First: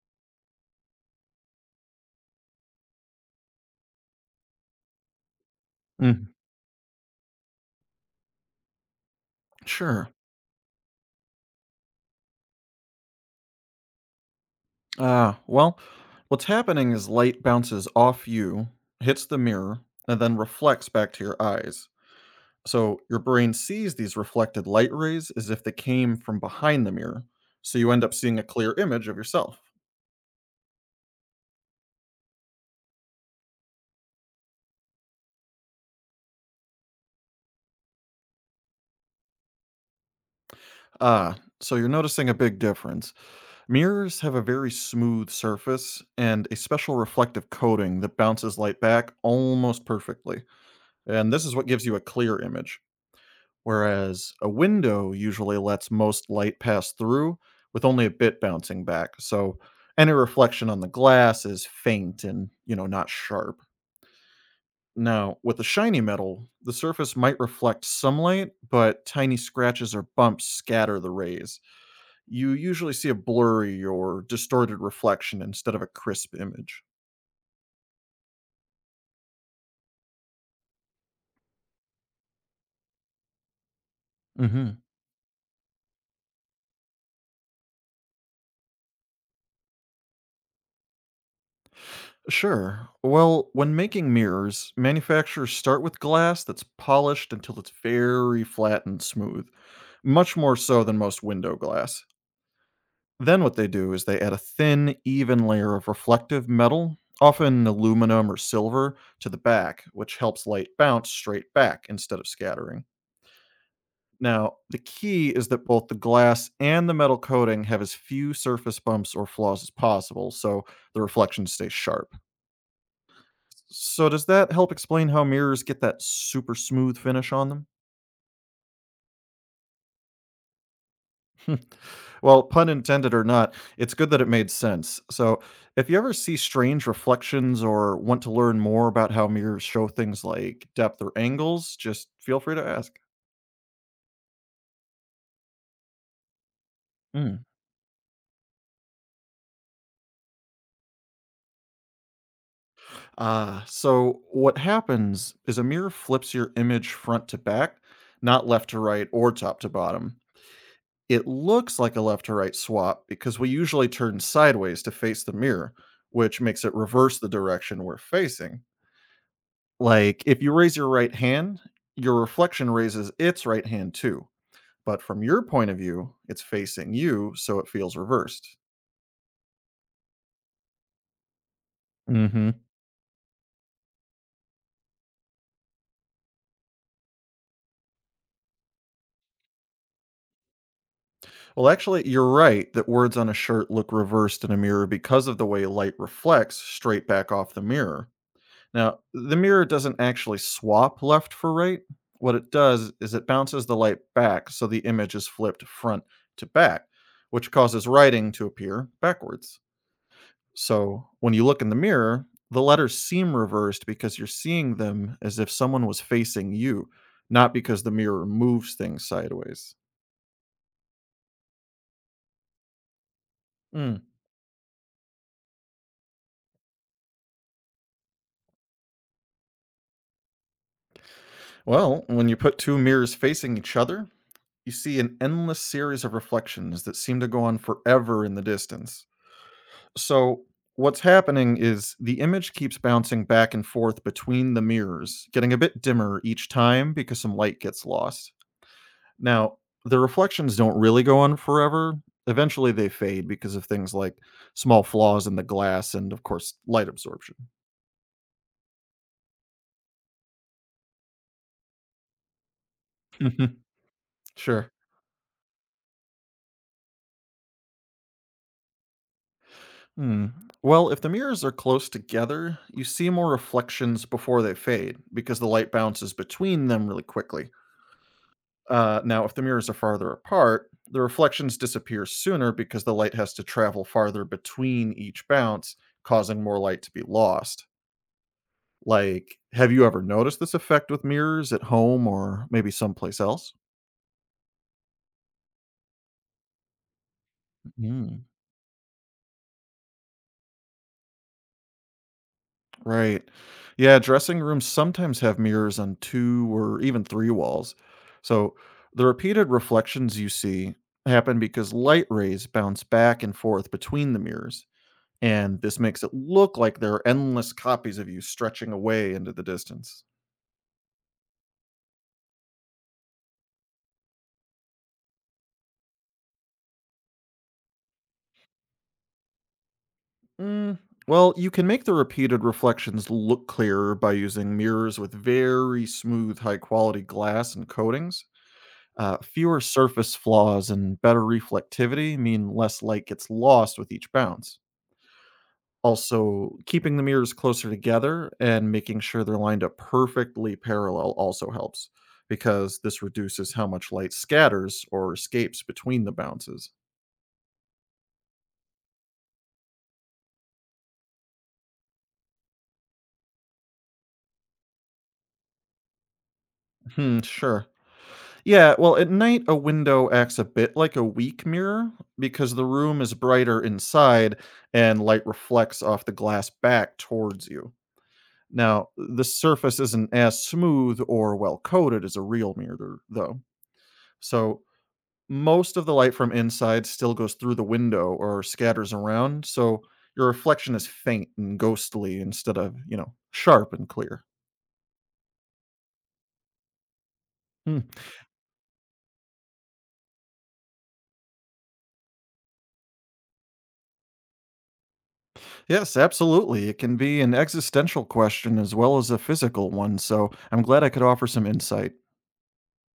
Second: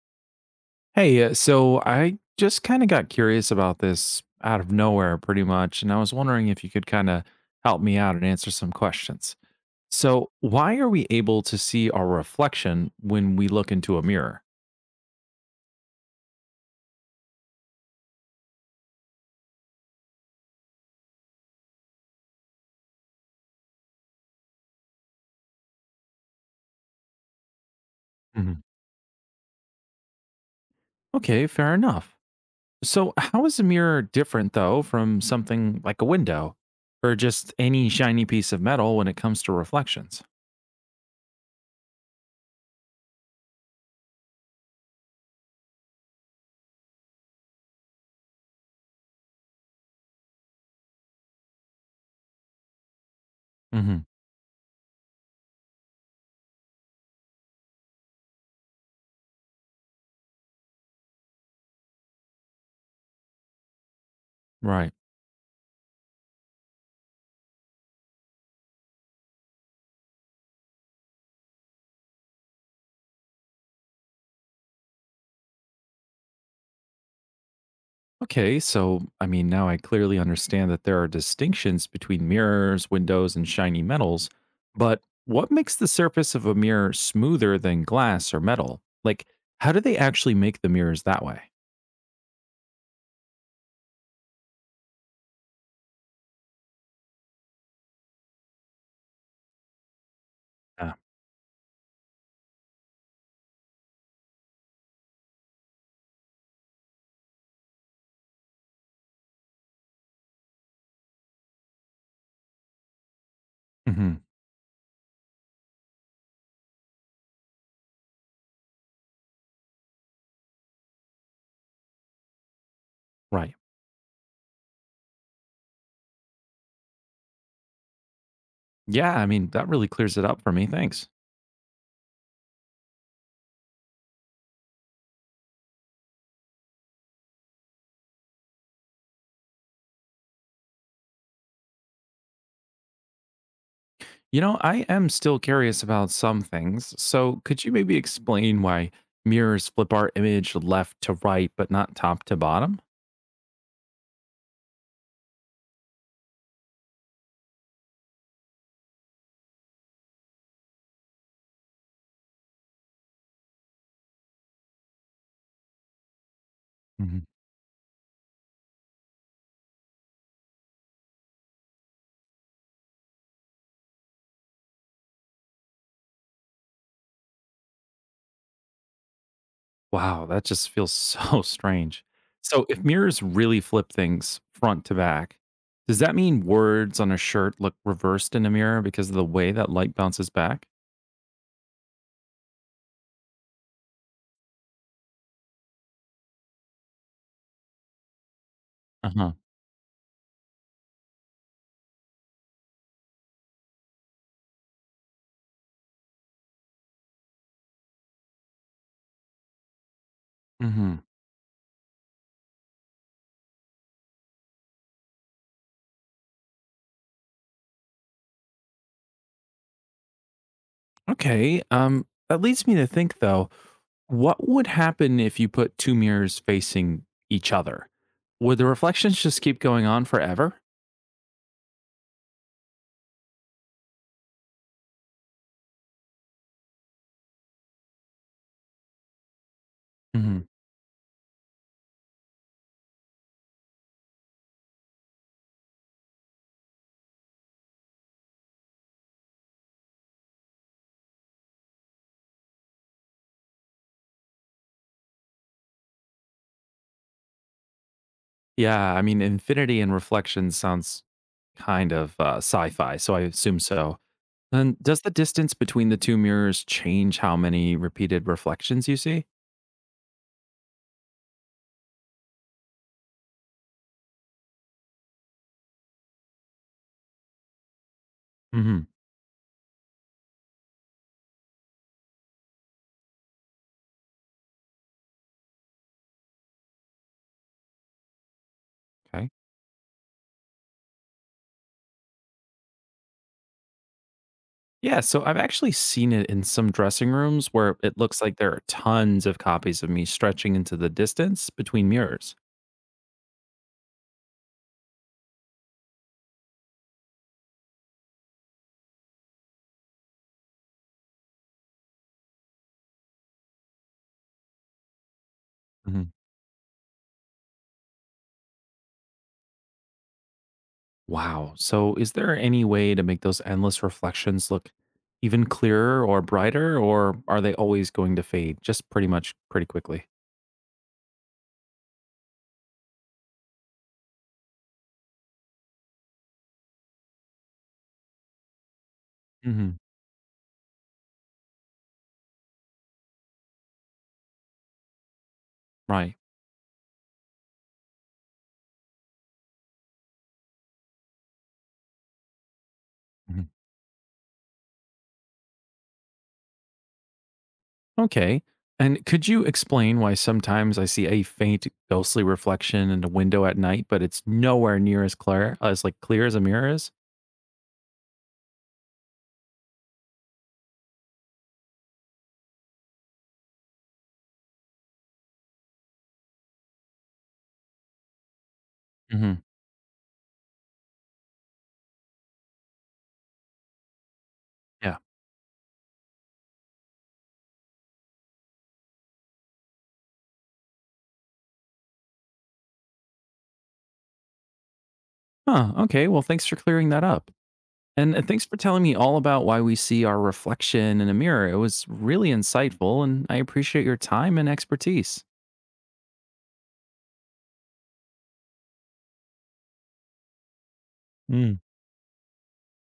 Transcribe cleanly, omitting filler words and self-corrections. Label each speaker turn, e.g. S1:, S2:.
S1: Hey, so I just kind of got curious about this out of nowhere, pretty much, and I was
S2: Mm,
S1: wondering if you could kind of help me out and answer some questions.
S2: sure.
S1: So, why are we able to see our reflection when we look into a mirror?
S2: Uh, well, what's happening is light bounces off you, hits the mirror, and then reflects back to your eyes. So your brain sees these reflected light rays as if they came from behind the mirror. So you end up seeing a
S1: Mhm.
S2: clear image of yourself.
S1: Okay, fair enough. So, how is a mirror different, though, from something like a window or just any shiny piece of metal when it comes to reflections?
S2: So you're noticing a big difference. Mirrors have a very smooth surface and a special reflective coating that bounces light back almost perfectly. And this is what gives you a clear image.
S1: Mhm.
S2: Whereas a window usually lets most light pass through with only a bit bouncing back. So any reflection on the glass is faint and, not sharp.
S1: Right.
S2: Now, with a shiny metal, the surface might reflect some light, but tiny scratches or bumps scatter the rays. You usually see a blurry or distorted reflection instead of a crisp image.
S1: Okay, so I mean, now I clearly understand that there are distinctions between mirrors, windows, and shiny metals,
S2: Mhm.
S1: but what makes the surface of a mirror smoother than glass or metal? Like, how do they actually make the mirrors that way?
S2: Sure. Well, when making mirrors, manufacturers start with glass that's polished until it's very flat and smooth, much more so
S1: Uh,
S2: than most window glass. Then what they do is they add a thin, even layer of reflective metal, often aluminum or silver, to the back, which helps light bounce straight back instead of scattering.
S1: hmm
S2: Now, the key is that both the glass and the metal coating have as few surface bumps or flaws as possible, so the reflections stay sharp.
S1: right.
S2: So does that help explain how mirrors get that super smooth finish on them?
S1: Yeah, I mean, that really clears it up for me. Thanks.
S2: Well, pun intended or not, it's good that it made sense. So, if you ever see strange reflections or want to learn more about how mirrors show things like depth or angles, just feel free to ask.
S1: You know, I am still curious about some things, so
S2: Mm.
S1: could you maybe explain why mirrors flip our image left to right, but not top to bottom?
S2: What happens is a mirror flips your image front to back, not left to right or top to bottom. It looks like a left to right swap because we usually turn sideways to face the mirror, which makes it reverse the direction we're facing. Like if you raise your right hand, your reflection raises its right hand too. But from your point of view, it's facing you, so it feels reversed.
S1: Wow, that just feels so strange.
S2: Hmm.
S1: So, if mirrors really flip things front to back, does that mean words on a shirt look reversed in a mirror because of the way that light bounces back?
S2: Well, actually, you're right that words on a shirt look reversed in a mirror because of the way light reflects straight back off the mirror. Now,
S1: Uh huh.
S2: the mirror doesn't actually swap left for right. What it does is it bounces the light back so the image is flipped front to back, which causes writing to appear backwards.
S1: hmm
S2: So when you look in the mirror, the letters seem reversed because you're seeing them as if someone was facing you, not because the mirror moves things sideways.
S1: Okay. That leads me to think though,
S2: Mm.
S1: what would happen if you put two mirrors facing each other? Would the reflections just keep going on forever?
S2: Well, when you put two mirrors facing each other, you see an endless series of reflections that seem to go on forever in the distance. So
S1: hmm
S2: what's happening is the image keeps bouncing back and forth between the mirrors, getting a bit dimmer each time because some light gets lost. Now, the reflections don't really go on forever. Eventually, they fade because of things like small flaws in the glass and, of course, light absorption.
S1: Yeah, I mean, infinity and reflections sounds kind of sci-fi, so I
S2: Mhm.
S1: assume so.
S2: Sure.
S1: And does the distance between the two mirrors change how many repeated reflections you see?
S2: Hmm. Well, if the mirrors are close together, you see more reflections before they fade because the light bounces between them really quickly.
S1: hmm
S2: Now, if the mirrors are farther apart, the reflections disappear sooner because the light has to travel farther between each bounce, causing more light to be lost.
S1: Okay.
S2: Like, have you ever noticed this effect with mirrors at home or maybe someplace else?
S1: Yeah, so I've actually seen it in some dressing rooms where it looks
S2: Mm,
S1: like there are tons of copies of me stretching into the distance between mirrors.
S2: right. Yeah, dressing rooms sometimes have mirrors on two or even three walls. So the repeated reflections you see happen because light rays bounce back and forth between the mirrors. And this makes
S1: hmm
S2: it look like there are endless copies of you stretching away into the distance.
S1: Wow. So is there any way to make those endless reflections look even clearer or brighter, or are they always going to fade just pretty quickly?
S2: Mm. Well, you can make the repeated reflections look clearer by using mirrors with very smooth, high quality glass and coatings. Fewer
S1: hmm
S2: surface flaws and better reflectivity mean less light gets lost with each bounce.
S1: Right.
S2: Also, keeping the mirrors closer together and making sure they're lined up perfectly parallel also helps, because this reduces how much light scatters or escapes between the bounces.
S1: Okay. And could you explain why sometimes I see a faint ghostly reflection in a window at night, but it's nowhere near as clear as clear as a mirror is?
S2: Hmm, sure. Yeah, well, at night, a window acts a bit like a weak mirror because the room is brighter inside and light reflects off the glass back towards you. Now, the
S1: hmm
S2: surface isn't as smooth or well coated as a real mirror, though. So,
S1: Yeah.
S2: most of the light from inside still goes through the window or scatters around, so your reflection is faint and ghostly instead of, sharp and clear.
S1: Huh. Okay. Well, thanks for clearing that up.
S2: Hmm.
S1: And thanks for telling me all about why we see our reflection in a mirror. It was really insightful, and I appreciate your time and expertise.
S2: Yes, absolutely. It can be an existential question as well as a physical one, so I'm glad I could offer some
S1: Mm.
S2: insight.